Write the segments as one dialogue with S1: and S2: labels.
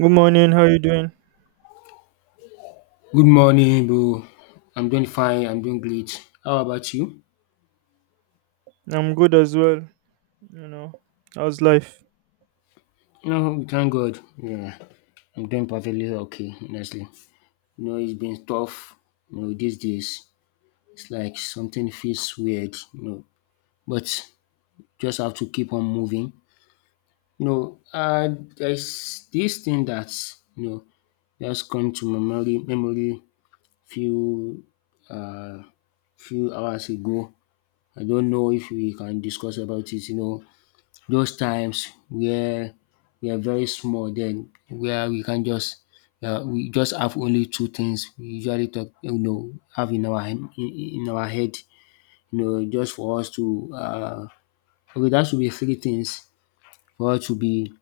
S1: Good morning. How you doing?
S2: Good morning, bro. I'm doing fine. I'm doing great. How about you?
S1: I'm good as well. You know, How's life?
S2: No, we thank God. Yeah, I'm doing perfectly okay, honestly. You know, it's been tough. You know, these days, it's like something feels weird. But just have to keep on moving. You know, uh, there's this thing that just come to my memory few uh few hours ago. I don't know if we can discuss about it. You know, those times where we are very small then where we can just we just have only two things we usually talk, you know, have in our head, just for us to okay, that should be three things for us to be,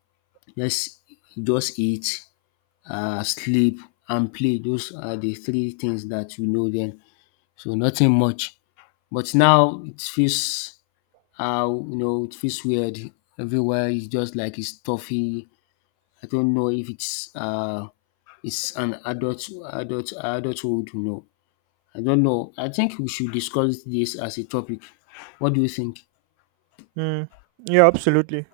S2: just just eat, sleep, and play. Those are the three things that we know then. So nothing much. But now it feels, you know, it feels weird. Everywhere is just like it's stuffy. I don't know if it's it's an adulthood. No, I don't know. I think we should discuss this as a topic. What do you think?
S1: Mm. Yeah, absolutely.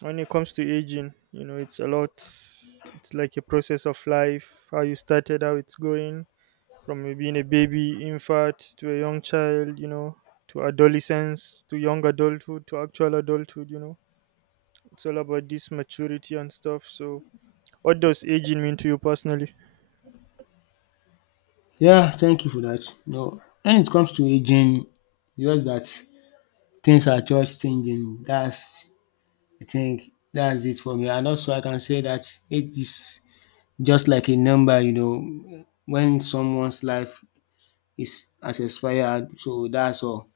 S1: When it comes to aging, it's a lot. It's like a process of life. How you started, how it's going, from you being a baby, infant, to a young child. To adolescence, to young adulthood, to actual adulthood. It's all about this maturity and stuff. So, what does aging mean to you personally?
S2: Yeah, thank you for that. No, when it comes to aging, just that things are just changing. That's, I think, that's it for me. And also, I can say that age is just like a number. You know, when someone's life is has expired, so that's all.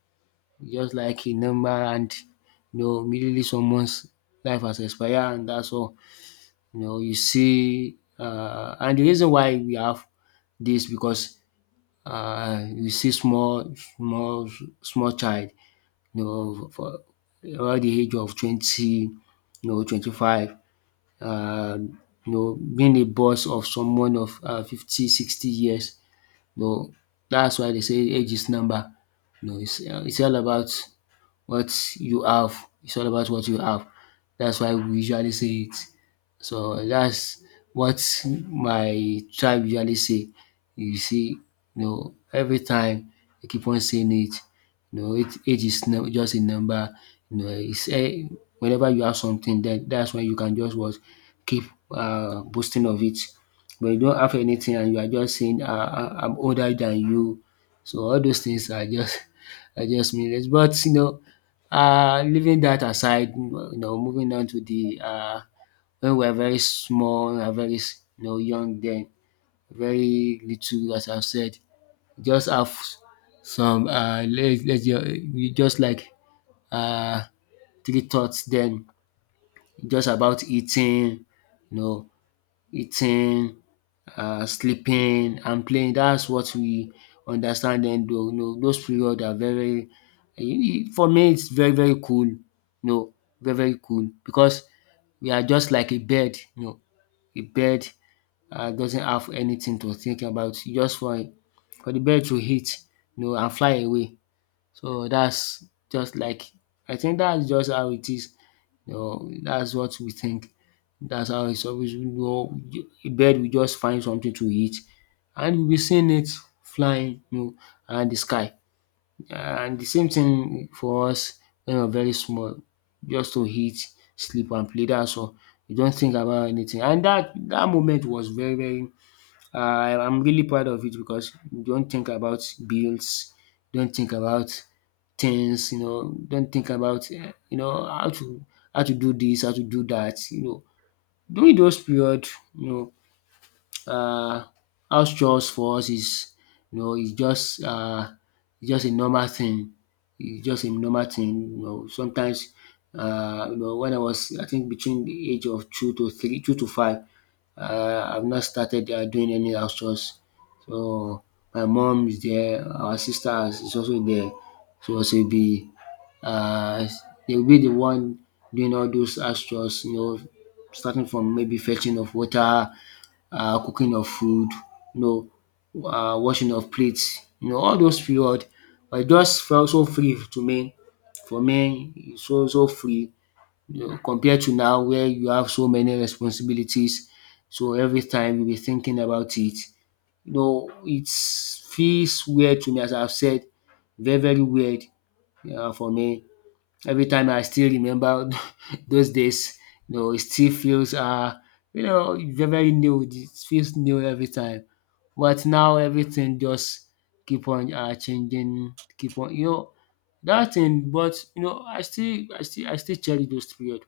S2: Just like a number. And you know immediately someone's life has expired and that's all. You know, you see, and the reason why we have this because, you see small small small child, you know, for around the age of 20, you know 25, uh, you know, being a boss of someone of 50, 60 years, you know. That's why they say age is number. It's all about what you have. It's all about what you have. That's why we usually say it. So that's what my tribe usually say. You see, you know, every time they keep on saying it. You know, age is just a number. You know, it's eh, whenever you have something, then that's when you can just what keep boasting of it. But you don't have anything, and you are just saying, "I'm older than you." So all those things are just are just meaningless. But you know, leaving that aside, you know, moving on to the, when we're very small, when we're very, you know, young then, very little, as I've said, just have some, we just like, uh, three thoughts then, just about eating, you know, eating, sleeping and playing. That's what we understand dem do. You know those period are very, for me it's very very cool, you know, very very cool, because we are just like a bird, you know, a bird doesn't have anything to think about, just for the bird to hit, you know, and fly away. So that's just like, I think that's just how it is. You know, that's what we think. That's how it's always. You know, a bird will just find something to eat, and we will be seeing it flying, you know, around the sky. And the same thing for us when we're very small, just to eat, sleep, and play. That's all. You don't think about anything. And that moment was very very, I'm really proud of it because you don't think about bills, don't think about things, you know, don't think about, you know, how to, how to do this, how to do that, you know. During those period, you know, um house chores for us is, is just, is just a normal thing. It's just a normal thing, you know. Sometimes, you know, when I was, I think, between the age of two to five, I've not started doing any house chores. So my mom is there, our sister is also there, so she will be, um they will be the one doing all those house chores, you know, starting from maybe fetching of water, cooking of food, you know, washing of plates, you know, all those period. But it just felt so free to me. For me is so so free, you know, compared to now where you have so many responsibilities. So every time you be thinking about it. You know it feels weird to me, as I've said, very very weird, for me. Every time I still remember those days, you know, it still feels, you know, very very new. It feels new every time. But now everything just keep on, changing, keep on, you know, that thing. But you know, I still cherish those period.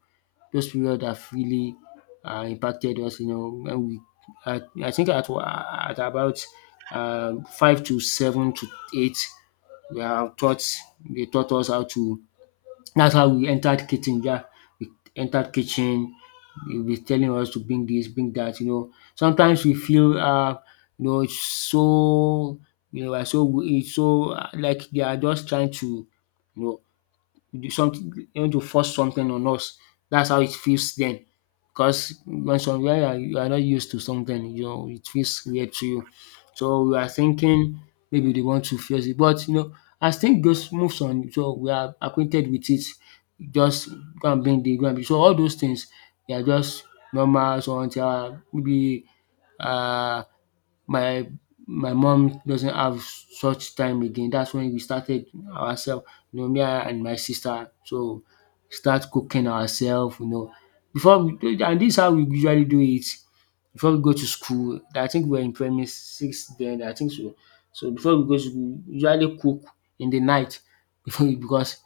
S2: Those period have really, impacted us. You know, when we, I think at at about, five to seven to eight, we are taught, they taught us how to, that's how we entered kitchen. Yeah, we entered kitchen. They'll be telling us to bring this, bring that. You know, sometimes we feel, you know, it's so, you know, we're so, it's so, like they are just trying to, you know, you do something, you want to force something on us. That's how it feels then. Because when somewhere you are not used to something, you know, it feels weird to you. So we are thinking maybe they want to face it. But you know, as things goes moves on, so we are acquainted with it. Just go and bring, the go and bring. So all those things, they are just normal, so until, maybe uh my mom doesn't have such time again. That's when we started ourselves, you know, me and my sister. So start cooking ourselves, you know. Before we do, and this is how we usually do it. Before we go to school, I think we were in primary six then, I think so. So before we go to school, we usually cook in the night before we, because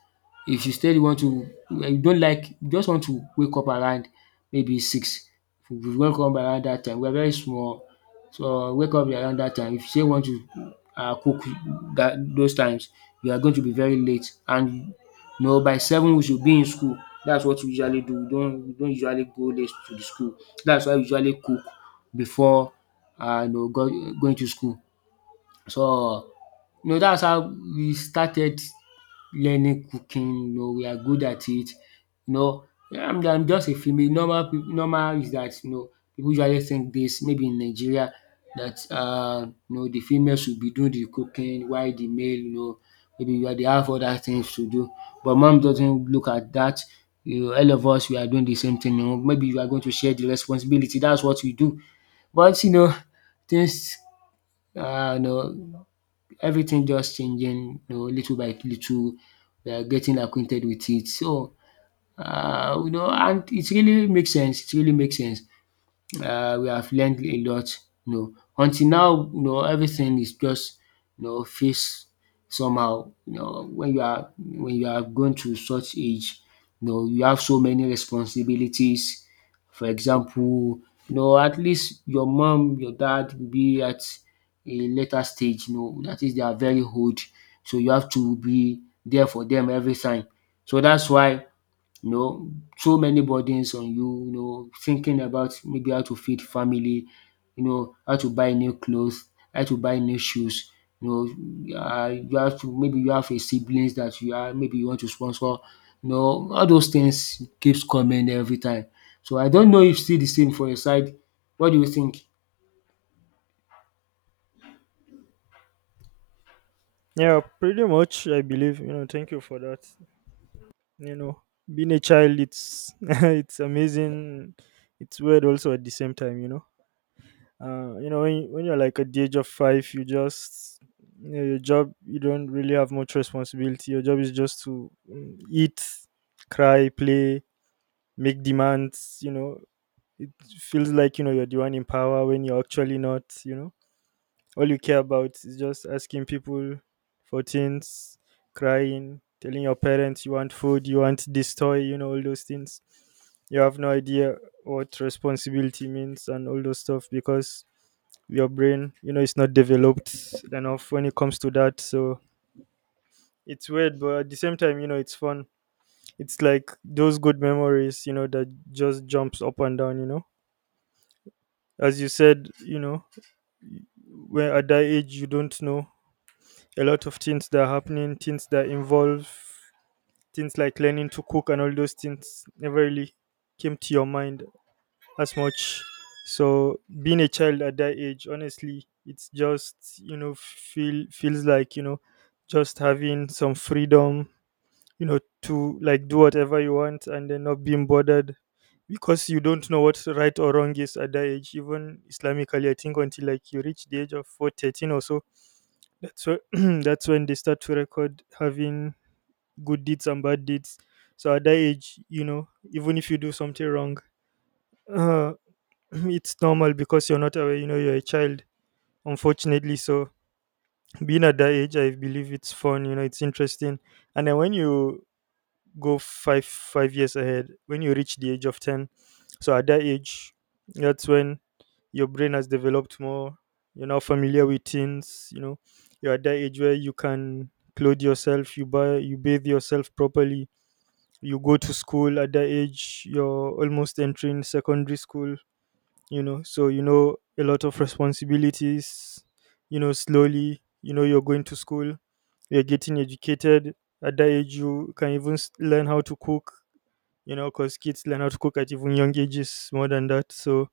S2: if you still want to, you don't like, you just want to wake up around maybe six. We wake up around that time. We're very small, so wake up around that time. If you still want to cook that those times, you are going to be very late, and you know by seven we should be in school. That's what we usually do. We don't usually go late to the school. That's why we usually cook before, you know, going to school. So, you know that's how we started learning cooking, you know we are good at it, you know. I'm just a female normal pip normal, is that, you know, people usually think this maybe in Nigeria that, you know, the female should be doing the cooking while the male, you know, maybe they have other things to do, but mom doesn't look at that. You know all of us we are doing the same thing, you know, maybe you are going to share the responsibility, that's what we do. But you know, things, you know, everything just changing, you know, little by little. We are getting acquainted with it. So, you know, and it really makes sense, it really makes sense. We have learned a lot, you know. Until now you know everything is just, you know, feels somehow, you know, when you are going to such age, you know you have so many responsibilities. For example, you know at least your mom your dad will be at a later stage, you know, that is they are very old, so you have to be there for them every time. So that's why, you know, so many burdens on you, you know, thinking about maybe how to feed family, you know, how to buy new clothes, how to buy new shoes. You know, you have to, maybe you have a siblings that you are, maybe you want to sponsor. You know, all those things keeps coming every time. So I don't know if still the same for your side. What do you think?
S1: Yeah, pretty much. I believe. Thank you for that. you know Being a child, it's it's amazing. It's weird also at the same time. When, when you're like at the age of five, you just, your job, you don't really have much responsibility. Your job is just to eat, cry, play, make demands. It feels like you're the one in power when you're actually not. All you care about is just asking people for things, crying, telling your parents you want food, you want this toy, all those things. You have no idea what responsibility means and all those stuff because your brain, it's not developed enough when it comes to that. So it's weird, but at the same time, it's fun. It's like those good memories, that just jumps up and down. As you said, when at that age you don't know a lot of things that are happening, things that involve things like learning to cook and all those things never really came to your mind as much. So being a child at that age, honestly, it's just feels like, just having some freedom, to like do whatever you want and then not being bothered because you don't know what right or wrong is at that age. Even Islamically, I think until like you reach the age of 4 13 or so, that's when that's when they start to record having good deeds and bad deeds. So at that age, even if you do something wrong, uh, it's normal because you're not aware. You know, you're a child. Unfortunately, so being at that age, I believe it's fun. It's interesting. And then when you go five years ahead, when you reach the age of 10. So at that age, that's when your brain has developed more. You're now familiar with things. You're at that age where you can clothe yourself, you bathe yourself properly. You go to school. At that age, you're almost entering secondary school. so, a lot of responsibilities, slowly, you're going to school, you're getting educated. At that age, you can even learn how to cook, because kids learn how to cook at even young ages more than that. So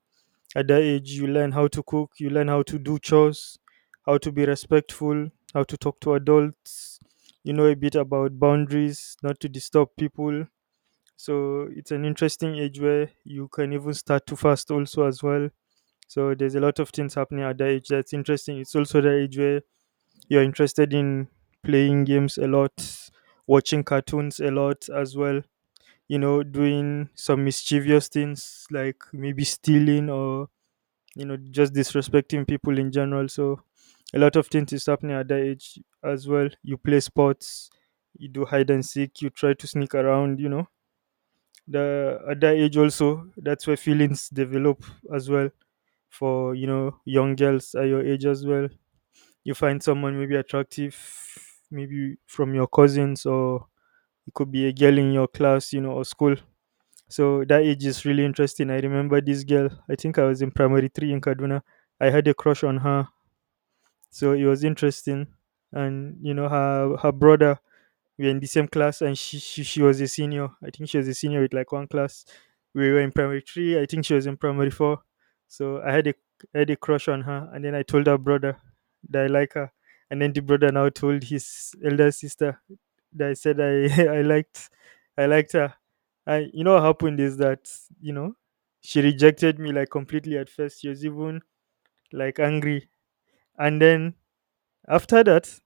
S1: at that age, you learn how to cook, you learn how to do chores, how to be respectful, how to talk to adults, a bit about boundaries, not to disturb people. So it's an interesting age where you can even start to fast also as well. So there's a lot of things happening at that age that's interesting. It's also the age where you're interested in playing games a lot, watching cartoons a lot as well, doing some mischievous things like maybe stealing or, just disrespecting people in general. So a lot of things is happening at that age as well. You play sports, you do hide and seek, you try to sneak around. The at that age also, that's where feelings develop as well for, young girls at your age as well. You find someone maybe attractive, maybe from your cousins, or it could be a girl in your class, or school. So that age is really interesting. I remember this girl. I think I was in primary three in Kaduna. I had a crush on her, so it was interesting. And her brother, we were in the same class, and she was a senior. I think she was a senior with like one class. We were in primary three, I think she was in primary four. So I had a crush on her, and then I told her brother that I like her, and then the brother now told his elder sister that I said I I liked her. I you know what happened is that, you know she rejected me, like, completely. At first she was even like angry, and then after that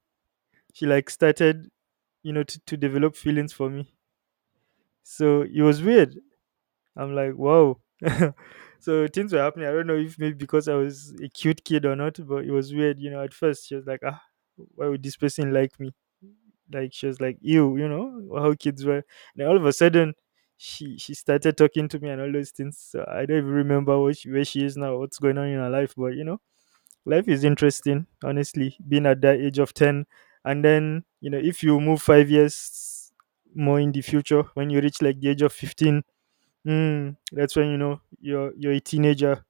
S1: she like started, to develop feelings for me. So it was weird. I'm like, wow. So things were happening. I don't know if maybe because I was a cute kid or not, but it was weird. At first she was like, ah, why would this person like me? Like she was like, ew, how kids were. And all of a sudden, she started talking to me and all those things. So I don't even remember what she, where she is now, what's going on in her life, but life is interesting, honestly. Being at that age of 10, and then, if you move 5 years more in the future, when you reach like the age of 15, that's when, you're a teenager.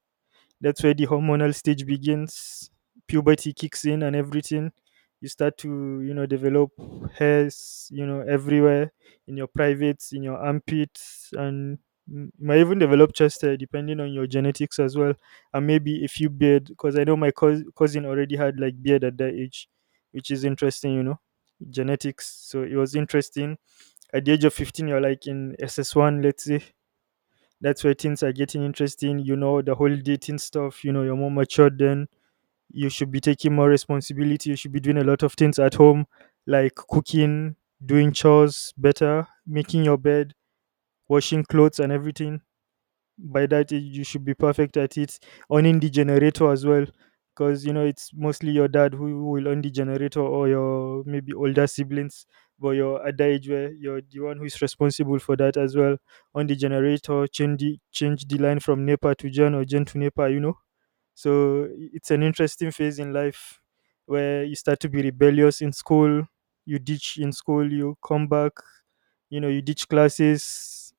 S1: That's where the hormonal stage begins, puberty kicks in, and everything. You start to, develop hairs, everywhere, in your privates, in your armpits, and you might even develop chest hair depending on your genetics as well. And maybe a few beard because I know my cousin already had like beard at that age, which is interesting. genetics. So it was interesting. At the age of 15, you're like in SS1, let's say. That's where things are getting interesting. The whole dating stuff, you're more matured then. You should be taking more responsibility. You should be doing a lot of things at home, like cooking, doing chores better, making your bed, washing clothes, and everything. By that age you should be perfect at it. Owning the generator as well, because, it's mostly your dad who will own the generator, or your maybe older siblings, but you're at the age where you're the one who's responsible for that as well. On the generator, change the line from NEPA to gen, or gen to NEPA. so, it's an interesting phase in life where you start to be rebellious in school. You ditch in school, you come back. You ditch classes,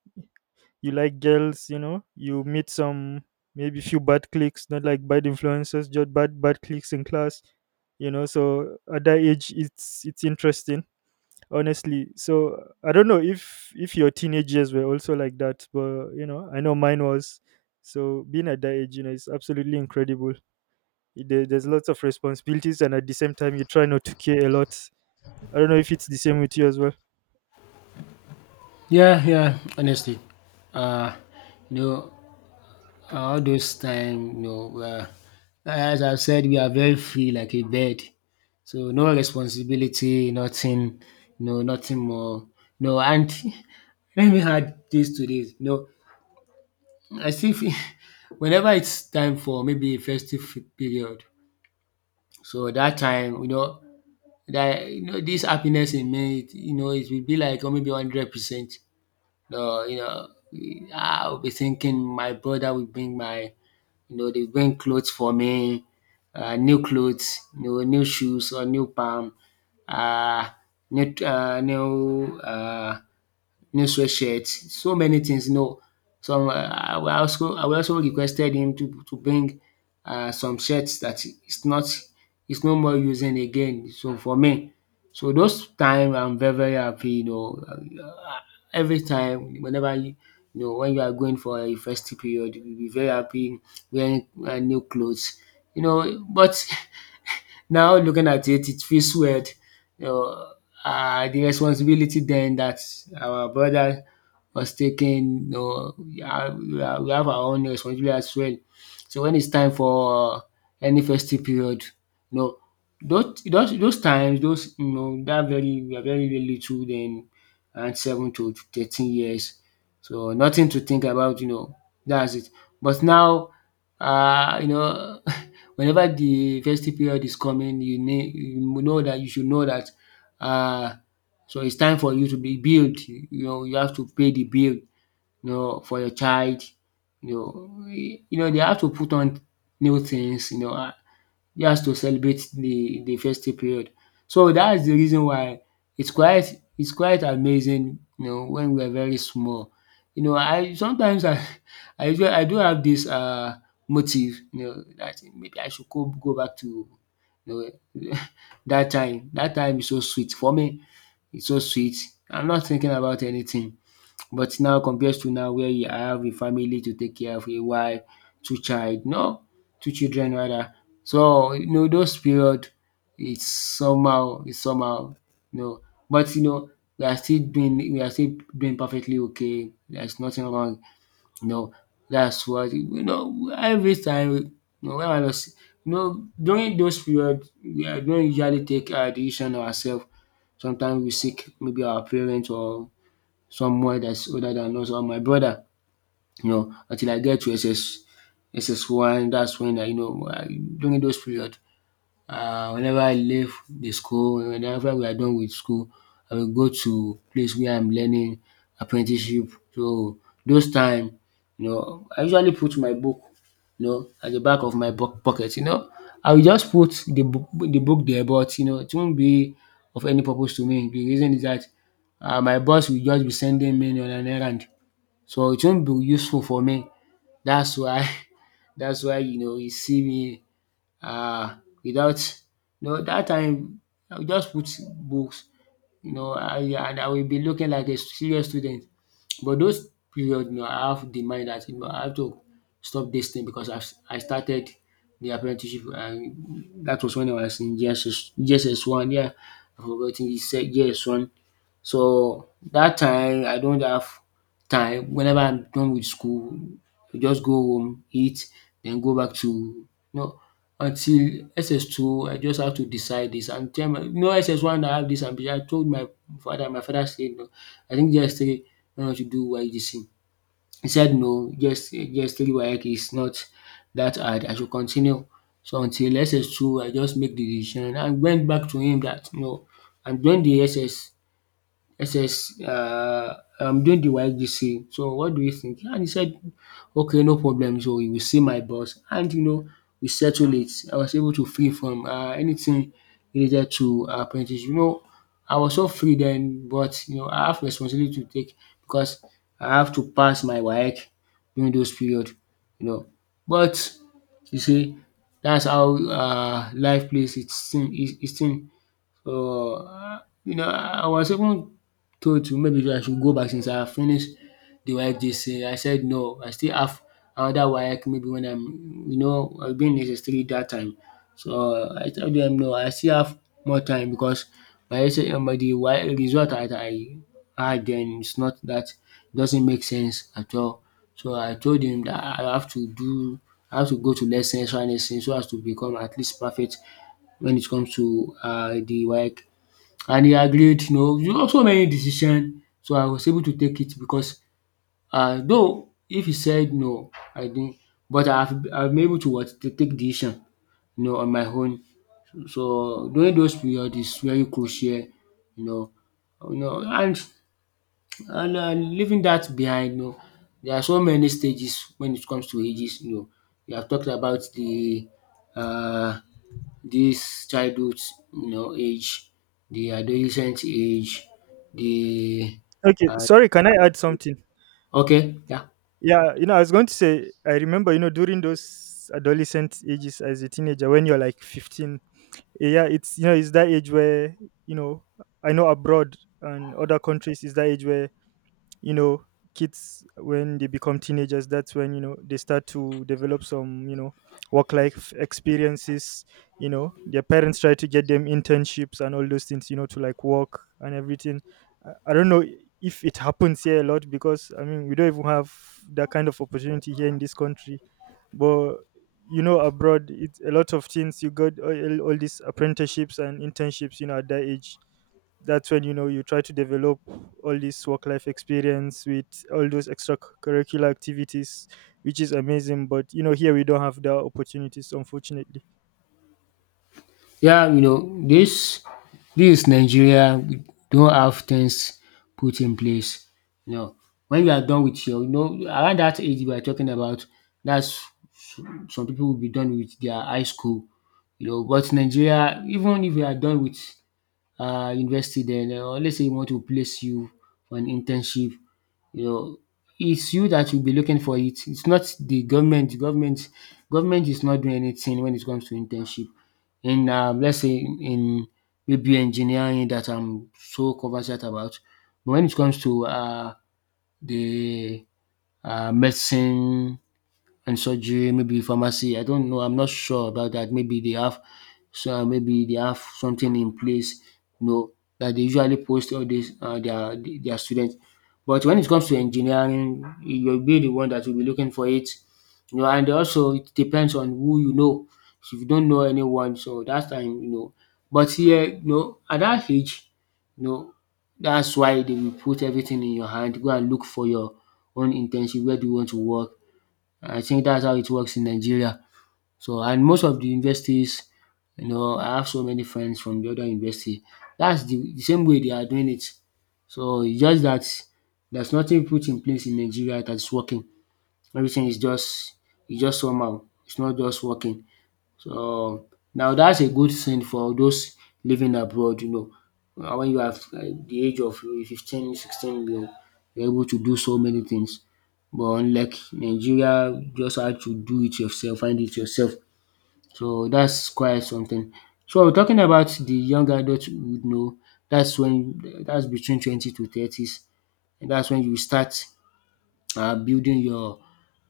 S1: you like girls, you meet some maybe few bad cliques, not like bad influences, just bad, bad cliques in class. So at that age, it's interesting, honestly. So I don't know if your teenage years were also like that, but, I know mine was. So being at that age, is absolutely incredible. There's lots of responsibilities, and at the same time, you try not to care a lot. I don't know if it's the same with you as well.
S2: Yeah, yeah. Honestly, uh, you know, all those time, you know, as I said, we are very free like a bird. So no responsibility, nothing, no, nothing more. No, and let me add this to this. No, as if whenever it's time for maybe a festive period, so that time, you know, that you know, this happiness in me, it, you know, it will be like oh, maybe 100%. No, you know, I'll be thinking my brother will bring they bring clothes for me, new clothes, you know, new shoes or new palm, uh, new, new sweatshirt, so many things. You know, Some I will also requested him to bring some shirts that not it's no more using again so for me. So those time I'm very happy, you know. Every time, whenever you you know when you are going for a festive period, you will be very happy wearing new clothes, you know. But now looking at it, it feels weird, you know, the responsibility then that our brother was taken. You know, we have our own responsibility as well. So when it's time for any festive period, you know, those times, those, you know, that very we are very little then, around 7 to 13 years. So nothing to think about, you know. That's it. But now, you know, whenever the festive period is coming, you need you know that you should know that uh so it's time for you to be built. You know, you have to pay the bill, you know, for your child, you know. You know, they have to put on new things, you know, ah, just to celebrate the festive period. So that's the reason why it's quite amazing, you know, when we are very small. You know, I sometimes I I usually I do have this motive, you know, that maybe I should go back to, you know, that time. That time is so sweet for me. It's so sweet. I'm not thinking about anything. But now compared to now where you I have a family to take care of, a wife, two child, no, two children rather. So you know those period it's somehow, you know. But you know we are still doing perfectly okay. There's nothing wrong, you know, that's what you know, every time when I was, you know, during those periods, we are don't usually take our decision ourself. Sometimes we seek maybe our parents or someone that's older than us or my brother, you know, until I get to SS one, that's when I you know I, during those periods, whenever I leave the school, whenever we are done with school, I will go to place where I'm learning apprenticeship. So those time, you know, I usually put my book, you know, at the back of my pocket, you know. I will just put the book there, but you know, it won't be of any purpose to me. The reason is that my boss will just be sending me on an errand, so it won't be useful for me. That's why, that's why you know, you see me um without you know dat time I would just put books, you know. And I will be looking like a serious student, but those period, you know, I have the mind that you know I have to stop this thing because I started the apprenticeship, and that was when I was in JSS one. Yeah, I forgot said JSS one. So that time I don't have time. Whenever I'm done with school, I just go home, eat, then go back to, you know, until SS2. I just have to decide this and tell my, you know, SS1 I have this ambition. I told my father. My father said no, I think JS3, why not you do YGC. He said no, JS3 is not that hard, I should continue. So until SS2 I just make de decision and went back to him that no, I am join de SS. I says, I'm doing the YGC. So what do you think? And he said, okay, no problem. So you will see my boss. And, you know, we settled it. I was able to free from anything related to apprentice. You know, I was so free then, but, you know, I have responsibility to take because I have to pass my work during those period, you know. But, you see, that's how life plays its thing. Its thing. Uh, you know, I was even told to maybe I should go back since I finished the YJC. I said no, I still have another WAEC maybe when I'm, you know, I've been in SS3 that time. So I told them no, I still have more time because my SS, the WAEC result that I had then, it's not that it doesn't make sense at all. So I told him that I have to go to lessons and lessons so as to become at least perfect when it comes to the WAEC, and he agreed. You know so many decision, so I was able to take it because though if he said no I didn't, but I've been able to what to take decision, you know, on my own. So during those period is very crucial, you know. You know and and leaving that behind, you know, there are so many stages when it comes to ages, you know. We have talked about the uh, this childhood, you know, age, the adolescent age, the
S1: Okay,
S2: uh,
S1: sorry, can I add something?
S2: okay yeah.
S1: Yeah, you know, I was going to say, I remember, you know, during those adolescent ages as a teenager, when you're like 15, yeah, it's that age where, you know, I know abroad and other countries is that age where you know kids when they become teenagers, that's when, they start to develop some, work life experiences. You know, their parents try to get them internships and all those things, you know, to like work and everything. I don't know if it happens here a lot, because I mean we don't even have that kind of opportunity here in this country. But, you know, abroad it's a lot of things. You got all these apprenticeships and internships, you know, at that age. That's when, you know, you try to develop all this work life experience with all those extracurricular activities, which is amazing. But, you know, here we don't have the opportunities, unfortunately.
S2: Yeah, you know, this is Nigeria. We don't have things put in place. You know, when you are done with your, you know, around that age we are talking about, that's some people will be done with their high school. You know, but Nigeria, even if you are done with university then or let's say e want to place you for an internship, you know, it's you that will be looking for it. It's not the government. Government is not doing anything when it comes to internship. In let's say in maybe engineering that I'm so conversant about, but when it comes to the medicine and surgery, maybe pharmacy. I don't know. I'm not sure about that. Maybe they have so maybe they have something in place, you know, that they usually post all this their students. But when it comes to engineering, you'll be the one that will be looking for it, you know. And also, it depends on who you know. If you don't know anyone, so that's time, you know. But here, you know, at that age, you know, that's why they will put everything in your hand. Go and look for your own internship. Where do you want to work? I think that's how it works in Nigeria. So and most of the universities, you know, I have so many friends from the other university. That's the same way they are doing it. So it's just that there's nothing put in place in Nigeria that's working. Everything is just it's just somehow. It's not just working. So now that's a good thing for those living abroad, you know. When you are the age of 15, 16, you're able to do so many things. But unlike Nigeria, you just had to do it yourself, find it yourself. So that's quite something. So we're talking about the young adult, you know, that's between 20 to 30s, and that's when you start building your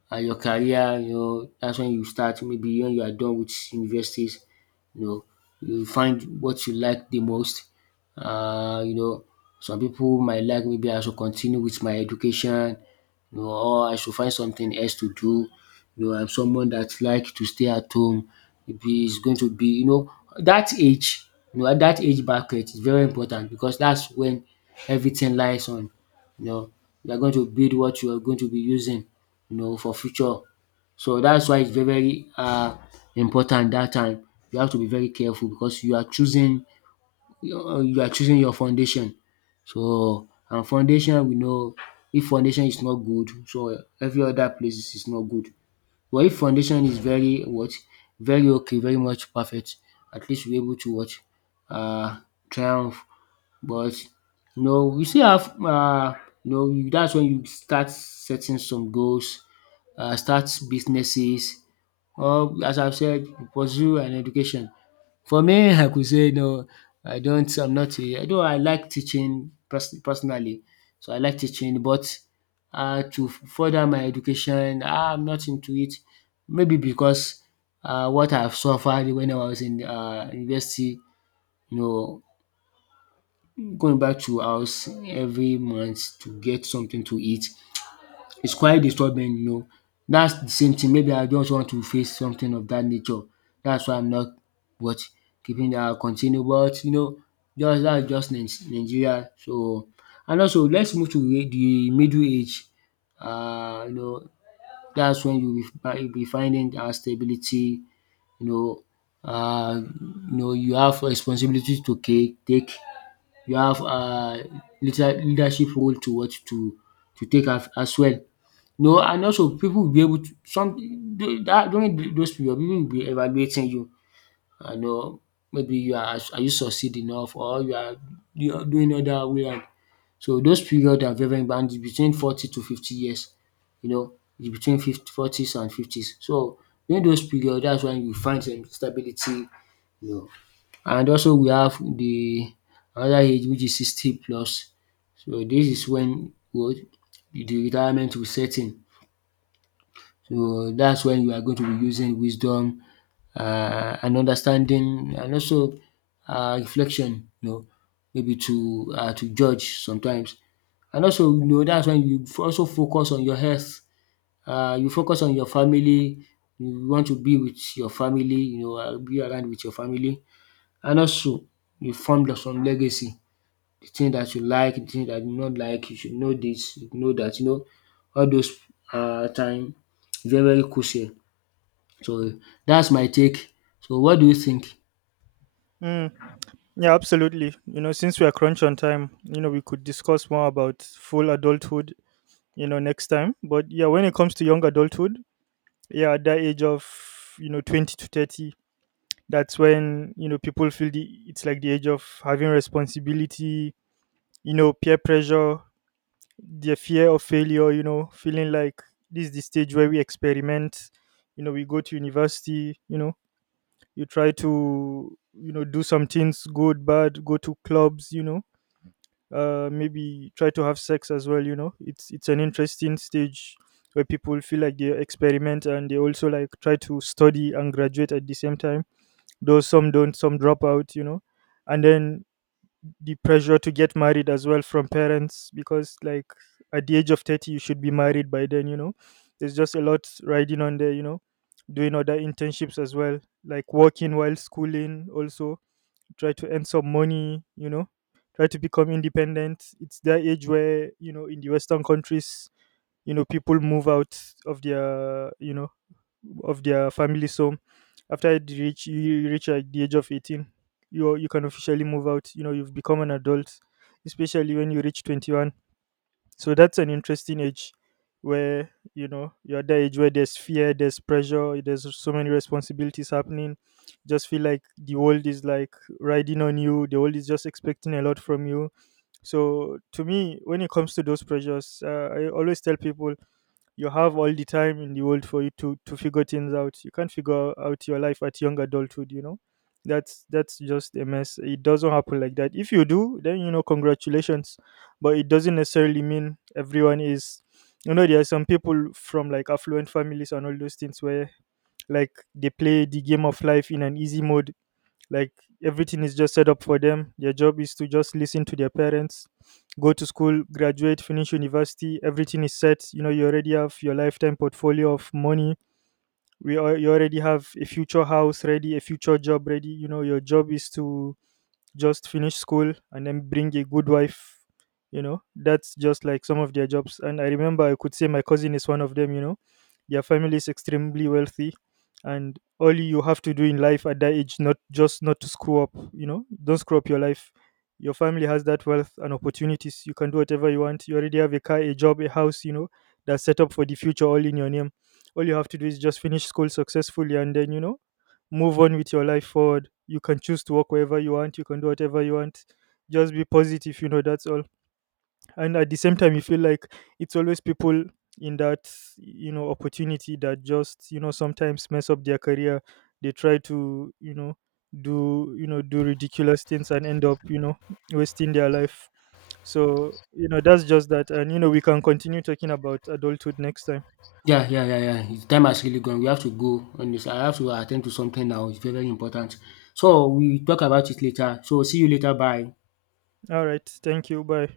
S2: and your career, you know, that's when you start maybe when you are done with universities, you know, you find what you like the most. You know, some people might like maybe I should continue with my education, you know, or I should find something else to do. You know, I'm someone that like to stay at home. Maybe it's going to be, you know, that age, you know, at that age bracket is very important because that's when everything lies on. You know, you are going to build what you are going to be using, you know, for future. So that's why it's very important. That time. You have to be very careful because you are choosing your foundation. So and foundation we know, if foundation is not good, so every other places is not good. But if foundation is very what, very okay, very much perfect, at least you able to what, uh triumph. But you know you still have you know dat's wen you start setting some goals, start businesses, or as I've said, you pursue an education. For me, I could say no, I don't I'm not a although I like teaching personally, so I like teaching. But to further my education, I'm not into it, maybe because what I've suffered when I was in university, you know, going back to house every month to get something to eat is quite disturbing, you know. That's the same thing, maybe I just want to face something of that nature. That's why I'm not what keeping that continue. But you know, just that's just Nigeria, so and also let's move to the middle age. You know, that's when you be finding our stability, you know. You know, you have responsibilities to take, you have leadership role to what to take as well. No, and also people will be able to some du- that during th- those period pipu will be evaluating you. I know maybe you are you succeed enough or you are doing other way round. So those period are very important, and between 40 to 50 years, you know, it's between fifty 40s and 50s. So during those period, that's when you find some stability. And also we have the another age which is 60 plus. So this is when what the retirement will set in. So that's when you are going to be using wisdom, and understanding, and also reflection, you know, maybe to judge sometimes. And also you know that's when you also focus on your health. You focus on your family, you want to be with your family, you know, be around with your family. And also you formed some legacy. The thing that you like, the thing that you not like, you should know this, you know that. You know, all those time very very crucial. So that's my take. So what do you think?
S1: mm, yeah, absolutely, you know, since we are crunch on time, you know, we could discuss more about full adulthood, you know, next time. But yeah, when it comes to young adulthood, yeah, at that age of, you know, 20 to 30, that's when, you know, people feel the, it's like the age of having responsibility, you know, peer pressure, the fear of failure, you know, feeling like this is the stage where we experiment, you know, we go to university, you know, you try to, you know, do some things, good, bad, go to clubs, you know, maybe try to have sex as well, It's an interesting stage where people feel like they experiment, and they also like try to study and graduate at the same time. Though some don't, some drop out, you know. And then the pressure to get married as well from parents, because like at the age of 30 you should be married by then, you know. There's just a lot riding on there, you know, doing other internships as well, like working while schooling, also try to earn some money, you know, try to become independent. It's that age where, you know, in the western countries, you know, people move out of their, you know, of their family. So after you reach like the age of 18, you can officially move out. You know, you've become an adult, especially when you reach 21. So that's an interesting age where, you know, you're at the age where there's fear, there's pressure, there's so many responsibilities happening. Just feel like the world is like riding on you. The world is just expecting a lot from you. So to me, when it comes to those pressures, I always tell people you have all the time in the world for you to figure things out. You can't figure out your life at young adulthood, that's just a mess. It doesn't happen like that. If you do, then, you know, congratulations, but it doesn't necessarily mean everyone is, you know. There are some people from like affluent families and all those things where like they play the game of life in an easy mode, like everything is just set up for them. Their job is to just listen to their parents, go to school, graduate, finish university. Everything is set, you know. You already have your lifetime portfolio of money. You already have a future house ready, a future job ready, you know. Your job is to just finish school and then bring a good wife, you know. That's just like some of their jobs. And I remember, I could say my cousin is one of them, you know. Their family is extremely wealthy, and all you have to do in life at that age, not just not to screw up, you know, don't screw up your life. Your family has that wealth and opportunities, you can do whatever you want. You already have a car, a job, a house, you know, that's set up for the future, all in your name. All you have to do is just finish school successfully, and then, you know, move on with your life forward. You can choose to walk wherever you want. You can do whatever you want. Just be positive, you know. That's all. And at the same time, you feel like it's always people in that, you know, opportunity that just, you know, sometimes mess up their career. They try to, you know, do, you know, do ridiculous things and end up, you know, wasting their life. So, you know, that's just that, and you know we can continue talking about adulthood next time.
S2: Yeah yeah yeah yeah. The time has really gone. We have to go on this. I have to attend to something now. It's very very important. So we talk about it later. So see you later. Bye.
S1: All right, thank you. Bye.